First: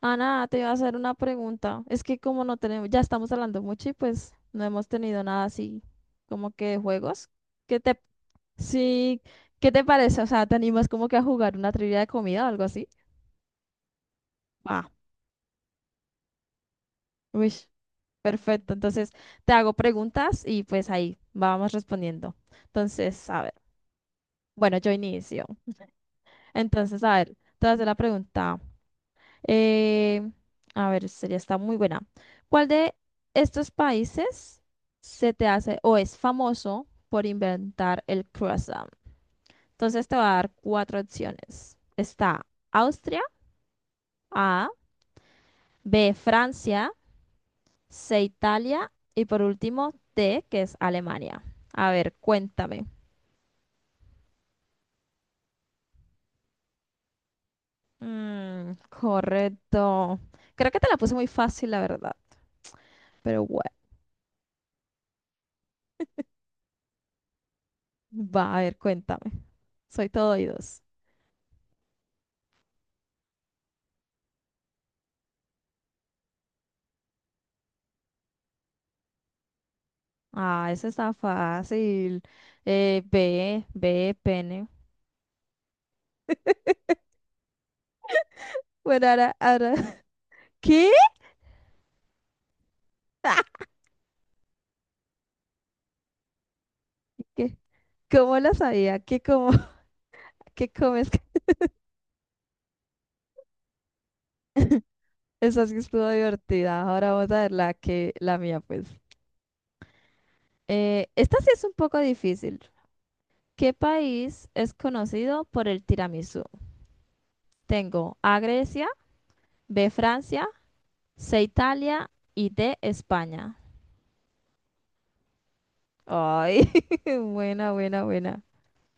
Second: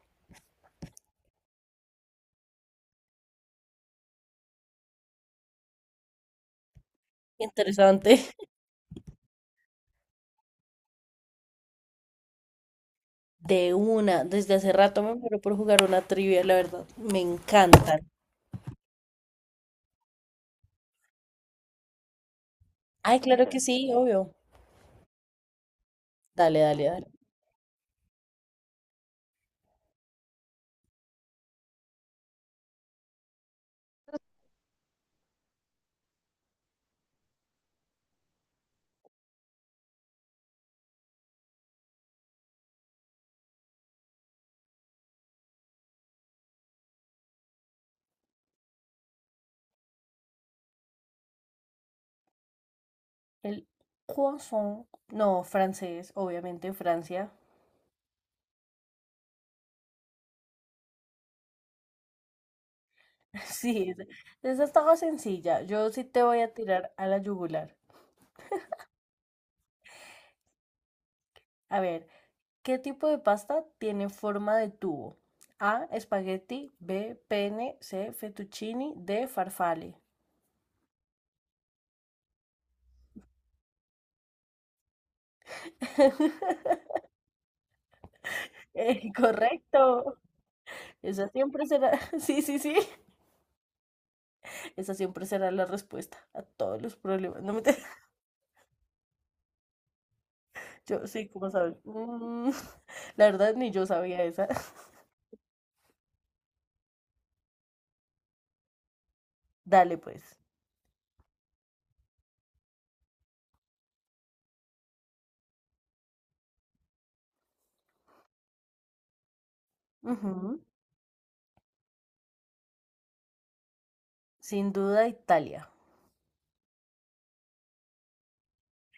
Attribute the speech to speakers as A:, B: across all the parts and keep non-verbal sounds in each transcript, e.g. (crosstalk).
A: Ana, te iba a hacer una pregunta. Es que como no tenemos, ya estamos hablando mucho y pues no hemos tenido nada así como que de juegos. ¿Qué te,
B: Interesante.
A: sí, qué te parece? O sea, ¿te animas como que a jugar una trivia de comida o algo así?
B: De una, desde hace
A: Va.
B: rato me muero por jugar una trivia, la verdad. Me
A: Uy,
B: encantan.
A: perfecto. Entonces, te hago preguntas y pues ahí vamos respondiendo.
B: Ay,
A: Entonces, a
B: claro
A: ver.
B: que sí, obvio.
A: Bueno, yo inicio.
B: Dale, dale,
A: Entonces,
B: dale.
A: a ver, te voy a hacer la pregunta. Eh, a ver, esta ya está muy buena. ¿Cuál de estos países se te hace o es famoso por inventar el croissant? Entonces te voy a dar cuatro opciones. Está Austria, A, B, Francia, C, Italia y por último D, que es Alemania. A ver, cuéntame.
B: El croissant. No, francés, obviamente, Francia.
A: Mm, correcto. Creo que te la puse muy fácil, la verdad.
B: (laughs)
A: Pero bueno,
B: Sí, esa estaba sencilla. Yo sí te voy a tirar a la yugular.
A: va, a ver, cuéntame. Soy todo oídos.
B: A ver, ¿qué tipo de pasta tiene forma de tubo? A, espagueti, B, pene, C, fettuccini, D, farfalle.
A: Ah, eso está fácil. B, pene.
B: (laughs)
A: Bueno, ahora. (laughs)
B: Correcto.
A: ¿Qué?
B: Esa siempre será, (laughs) sí, sí, sí, esa siempre será la respuesta a todos los problemas. No
A: ¿Qué?
B: me te... (laughs)
A: ¿Cómo lo sabía? ¿Qué como? (laughs) ¿Qué
B: Yo
A: comes?
B: sí, como sabes. Mm, (laughs) la verdad, ni yo sabía esa.
A: (laughs)
B: (laughs)
A: Esa sí estuvo divertida. Ahora vamos a ver la mía, pues.
B: Dale, pues.
A: Esta sí es un poco difícil. ¿Qué país es conocido por el tiramisú? Tengo A Grecia, B Francia,
B: Ujú.
A: C Italia y D España.
B: Sin duda, Italia.
A: Ay, (laughs) buena, buena, buena.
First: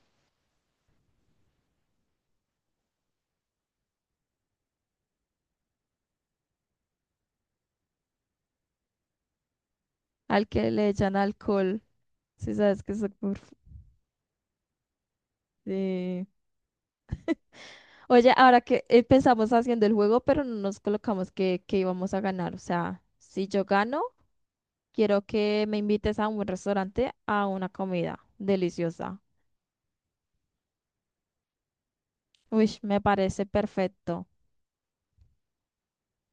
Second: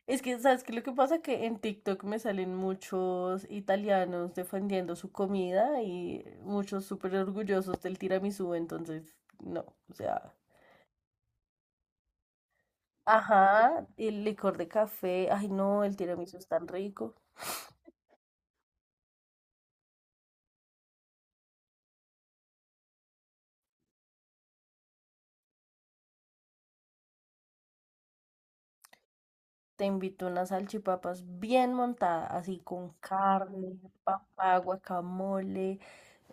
B: Es que, ¿sabes qué? Lo que pasa que en TikTok me salen muchos italianos defendiendo su comida y muchos súper orgullosos del tiramisú, entonces, no, o sea.
A: Al que le echan alcohol. Sí, sabes que es.
B: Ajá, y el licor de café. Ay, no, el
A: Sí.
B: tiramisú es tan rico.
A: Oye, ahora que empezamos haciendo el juego, pero no nos colocamos que íbamos a ganar. O sea, si yo gano, quiero que me invites a un buen restaurante a una comida deliciosa.
B: Te invito unas salchipapas bien montadas, así
A: Uy,
B: con
A: me parece
B: carne,
A: perfecto.
B: papá, guacamole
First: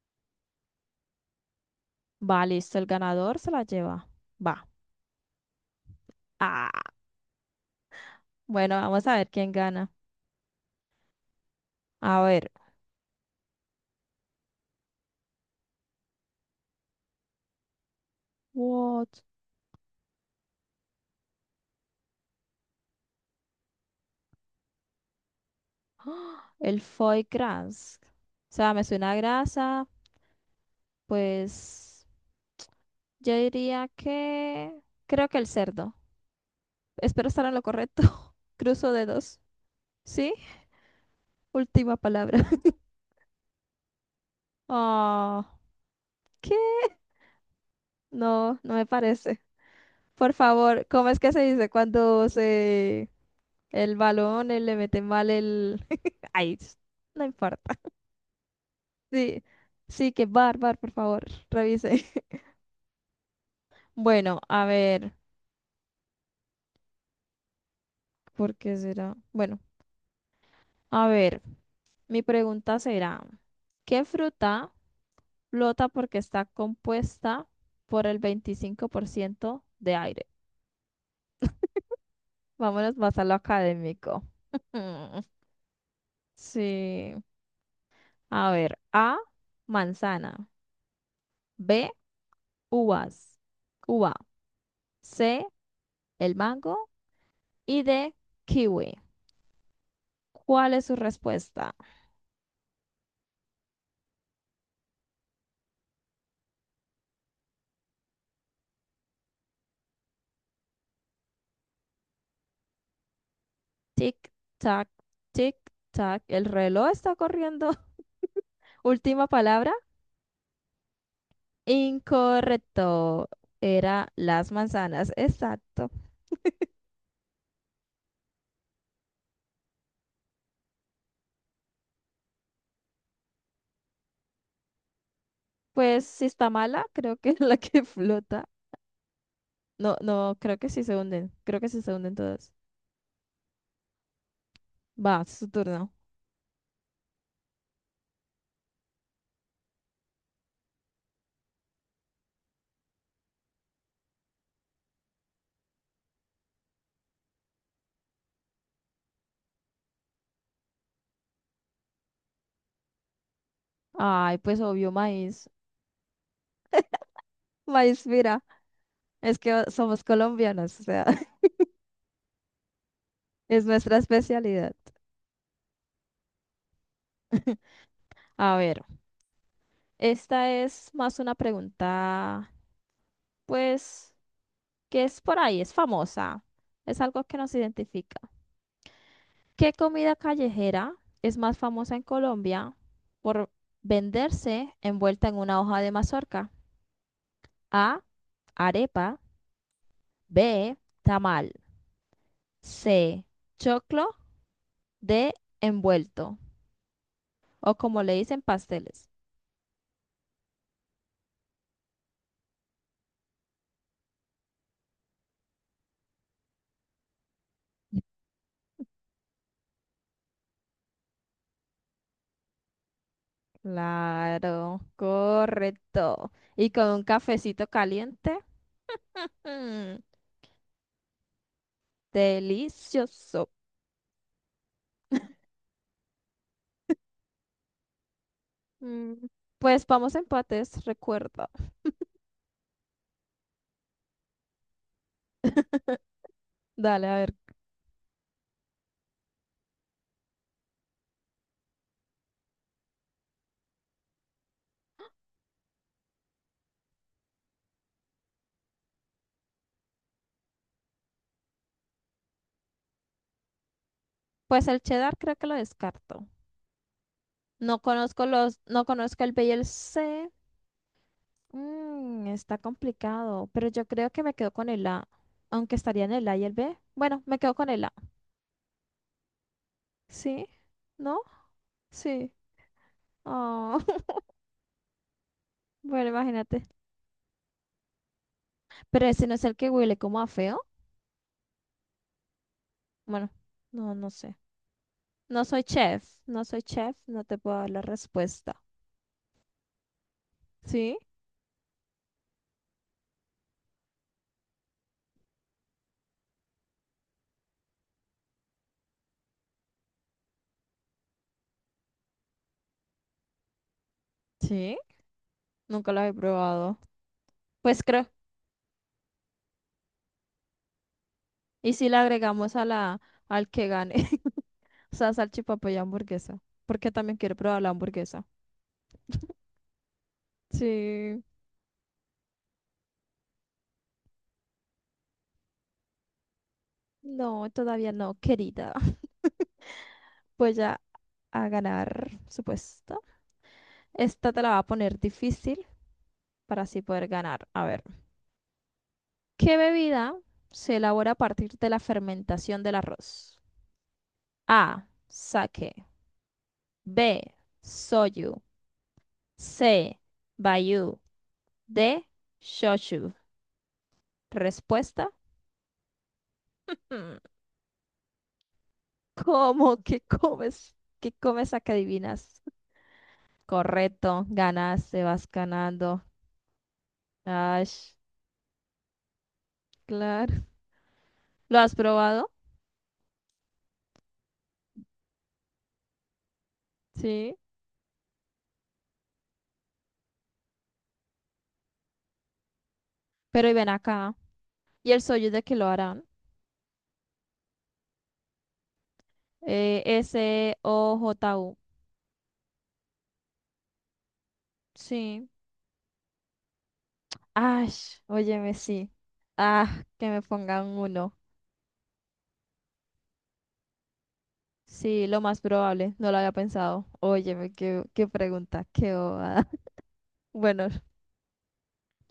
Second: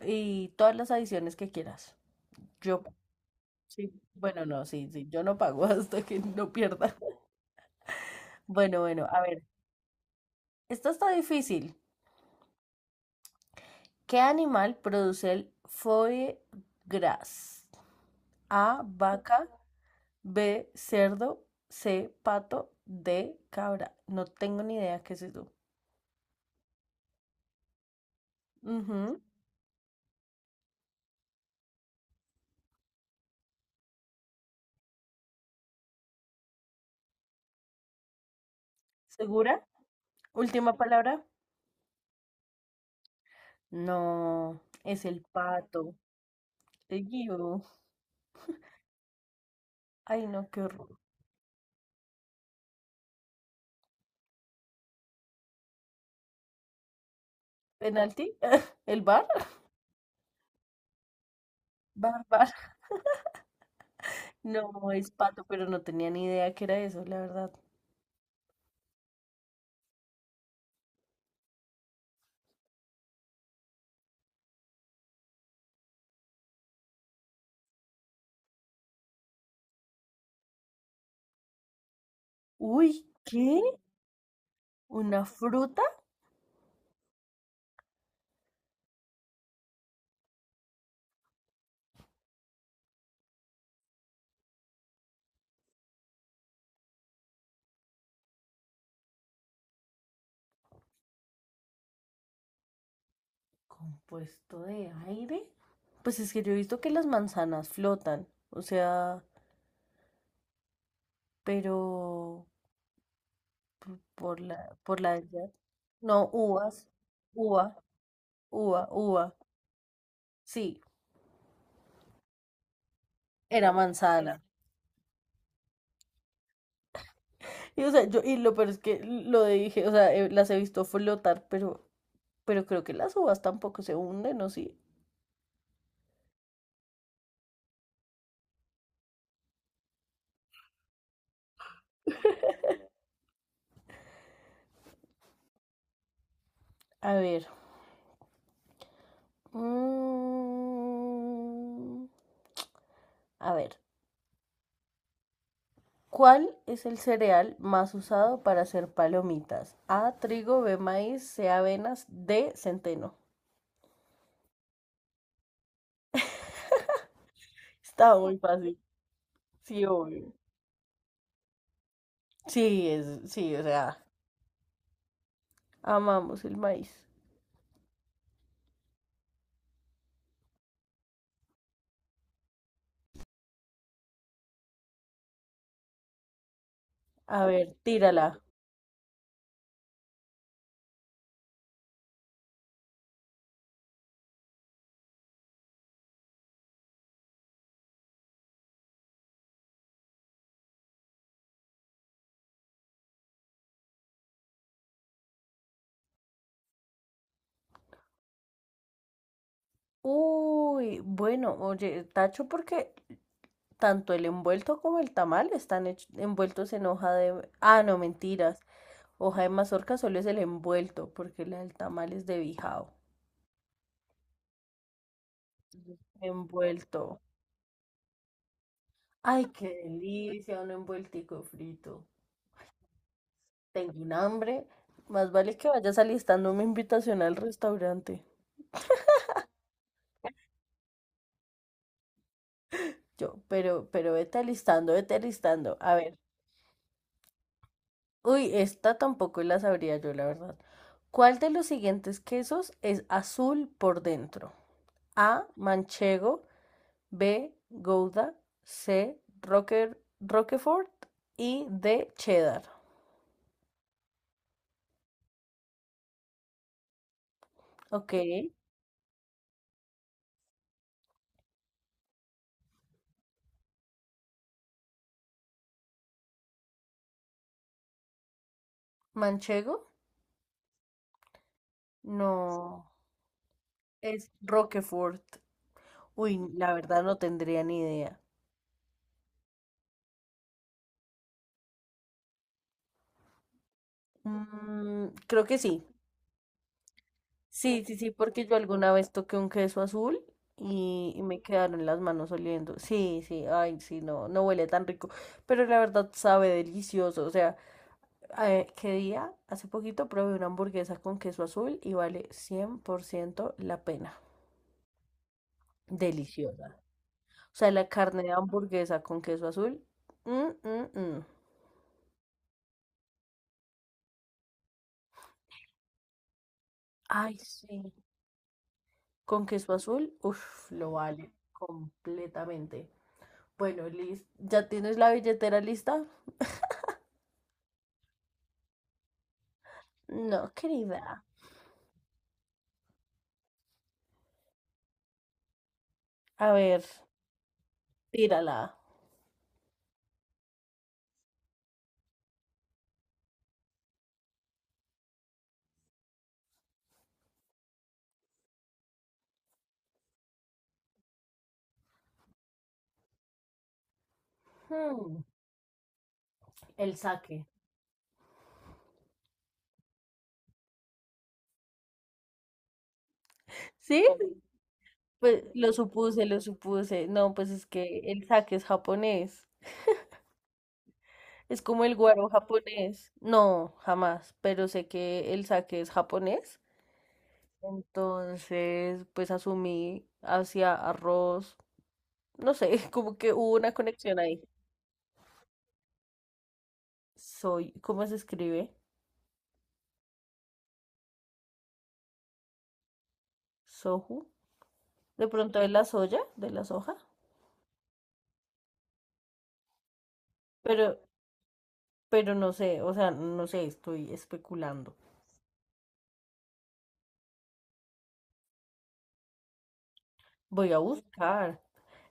B: y todas las adiciones que quieras.
A: Va, listo,
B: Yo,
A: el ganador se la
B: sí,
A: lleva.
B: bueno,
A: Va.
B: no, sí, sí, yo no pago (laughs) hasta que no
A: Ah,
B: pierda.
A: bueno,
B: Bueno,
A: vamos
B: bueno,
A: a
B: a
A: ver
B: ver,
A: quién gana.
B: esto está difícil.
A: A ver.
B: ¿Qué animal produce el foie gras? A,
A: What?
B: vaca, B, cerdo, C, pato, D, cabra. No tengo ni idea qué es eso.
A: El foie gras. O sea, me suena a
B: Ujú.
A: grasa. Pues yo diría que... Creo que el cerdo. Espero estar en lo correcto. (laughs) Cruzo dedos.
B: ¿Segura?
A: ¿Sí?
B: Última palabra.
A: Última palabra. (laughs)
B: No, es el
A: Oh,
B: pato.
A: ¿qué?
B: Te guío.
A: No, no me parece.
B: Ay,
A: Por
B: no, qué
A: favor,
B: horror.
A: ¿cómo es que se dice cuando se el balón le mete mal el... (laughs) Ay, no importa.
B: ¿Penalti? (laughs) ¿El bar?
A: Sí, sí, que bar, bar, por favor, revise.
B: Bar,
A: (laughs)
B: bar.
A: Bueno, a
B: No, es
A: ver,
B: pato, pero no tenía ni idea que era eso, la verdad.
A: ¿por qué será? Bueno, a ver, mi pregunta será, ¿qué fruta flota porque está compuesta por el 25% de aire? Vámonos
B: Uy,
A: más a lo
B: ¿qué?
A: académico.
B: ¿Una
A: (laughs)
B: fruta?
A: Sí. A ver, A, manzana. B, uvas. Uva. C, el mango. Y D, kiwi. ¿Cuál es su respuesta?
B: ¿Compuesto de aire? Pues es que yo he visto que las manzanas flotan. O sea, pero
A: Tic, tac,
B: por la edad.
A: tic, tac.
B: No,
A: El
B: uvas.
A: reloj está corriendo.
B: Uva,
A: (laughs)
B: uva,
A: Última
B: uva.
A: palabra.
B: Sí,
A: Incorrecto.
B: era
A: Era
B: manzana.
A: las manzanas. Exacto.
B: Y, o sea, yo, y lo peor es que lo dije, o sea, las he visto flotar, pero creo que las uvas tampoco se hunden, o sí.
A: Pues si está mala, creo que (laughs) es la que flota. No, no, creo que sí se hunden. Creo que sí se hunden todas. Va, es su turno.
B: A ver. mm, a ver. ¿Cuál es el cereal más usado para hacer palomitas? A, trigo, B, maíz, C, avenas, D, centeno.
A: Ay, pues obvio, maíz. Maíz,
B: Está muy
A: mira,
B: fácil.
A: es que
B: Sí,
A: somos
B: obvio.
A: colombianos, o sea, (laughs)
B: Sí, es, sí, o
A: es nuestra
B: sea,
A: especialidad.
B: amamos el maíz.
A: A ver, esta es más una pregunta, pues, que es por ahí, es famosa, es algo que
B: A
A: nos
B: ver,
A: identifica.
B: tírala.
A: ¿Qué comida callejera es más famosa en Colombia por venderse envuelta en una hoja de mazorca? A, arepa, B, tamal, C, choclo, D, envuelto. O como le dicen, pasteles.
B: Uy, bueno, oye, tacho, porque tanto el envuelto como el tamal están envueltos en hoja de... Ah, no, mentiras. Hoja de mazorca solo es el envuelto, porque la del tamal es de bijao.
A: Claro, correcto. Y con un
B: Envuelto.
A: cafecito caliente.
B: Ay, qué
A: mm,
B: delicia, un envueltico frito.
A: delicioso.
B: Tengo un hambre. Más vale que vayas alistando una invitación al restaurante.
A: Mm,
B: (laughs)
A: pues vamos a empates, recuerda.
B: Yo, pero vete alistando, vete alistando. A
A: (laughs)
B: ver.
A: Dale, a ver.
B: Uy, esta tampoco la sabría yo, la verdad. ¿Cuál de los siguientes quesos es azul por dentro? A. Manchego. B. Gouda. C. Rocker, Roquefort. Y D. Cheddar.
A: Pues el cheddar creo que lo descarto.
B: Ok.
A: No conozco el B y el C. Mm, está complicado, pero yo creo que me quedo con el A, aunque estaría en el A y el B. Bueno, me quedo con el A.
B: Manchego.
A: ¿Sí? ¿No? Sí.
B: No.
A: Oh, (laughs)
B: Es Roquefort.
A: bueno,
B: Uy,
A: imagínate.
B: la verdad no tendría ni idea.
A: Pero ese no es el que huele como a feo. Bueno, no, no sé.
B: Mm,
A: No
B: creo que
A: soy
B: sí.
A: chef, no soy chef, no te puedo dar la
B: Sí, sí, sí, porque yo
A: respuesta.
B: alguna vez toqué un queso azul
A: ¿Sí?
B: y me quedaron las manos oliendo. Sí, sí, ay, sí, no, no huele tan rico, pero la verdad sabe delicioso. O sea, ¿qué día? Hace poquito probé una hamburguesa con queso azul y vale 100% la pena.
A: Sí, nunca lo he
B: Deliciosa.
A: probado.
B: O sea,
A: Pues
B: la
A: creo.
B: carne de hamburguesa con queso azul. mm, mm, mm.
A: ¿Y si le agregamos a la, al que gane? (laughs) O sea, salchipapa y hamburguesa. Porque también quiero
B: Ay,
A: probar la
B: sí.
A: hamburguesa.
B: Con queso azul, uff, lo
A: Sí.
B: vale completamente. Bueno, Liz, ¿ya tienes la billetera lista?
A: No, todavía no, querida. (laughs)
B: No,
A: Voy a,
B: querida.
A: a ganar, supuesto. Esta te la va a poner difícil
B: A
A: para así
B: ver,
A: poder ganar. A ver.
B: tírala.
A: ¿Qué bebida se elabora a partir de la fermentación del arroz? A. Sake. B. Soyu. C. Bayu. D. Shochu. Respuesta.
B: Hmm, el
A: Mm,
B: saque.
A: ¿cómo (laughs) que comes? ¿Qué comes a que adivinas?
B: ¿Sí?
A: Correcto. Ganaste, vas
B: Pues lo
A: ganando.
B: supuse, lo supuse. No, pues es
A: Ash,
B: que el saque es japonés.
A: claro. ¿Lo
B: Es
A: has
B: como el guaro
A: probado?
B: japonés. No, jamás, pero sé que el sake es japonés.
A: Sí.
B: Entonces, pues asumí hacia arroz. No sé, (laughs) como que
A: Pero y
B: hubo
A: ven
B: una
A: acá.
B: conexión ahí.
A: ¿Y el soyu de qué lo harán?
B: Soy, ¿cómo se escribe?
A: SOJU.
B: Soju.
A: Sí.
B: De pronto de la soya, de la soja.
A: Ash, óyeme, sí. Ah, que me pongan
B: Pero,
A: uno.
B: pero no sé, o sea, no sé, estoy especulando.
A: Sí, lo más probable, no lo había pensado. Óyeme, qué, qué pregunta, qué bobada. (laughs) Bueno,
B: Voy a buscar.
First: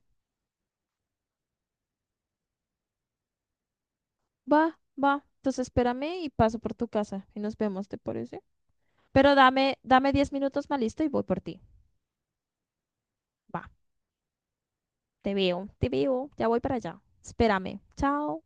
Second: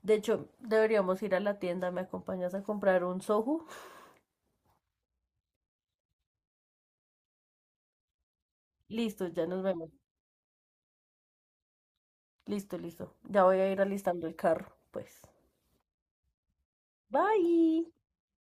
B: De hecho, deberíamos ir a la tienda. ¿Me acompañas a comprar un soju? (laughs)
A: va, va. Entonces espérame y paso por tu casa y nos vemos, ¿te parece?
B: Listo,
A: Pero
B: ya nos
A: dame,
B: vemos.
A: dame 10 minutos más listo y voy por ti.
B: Listo, listo. Ya voy
A: Va,
B: a ir alistando el carro, pues.
A: te veo, ya voy para allá. Espérame,
B: Bye.
A: chao.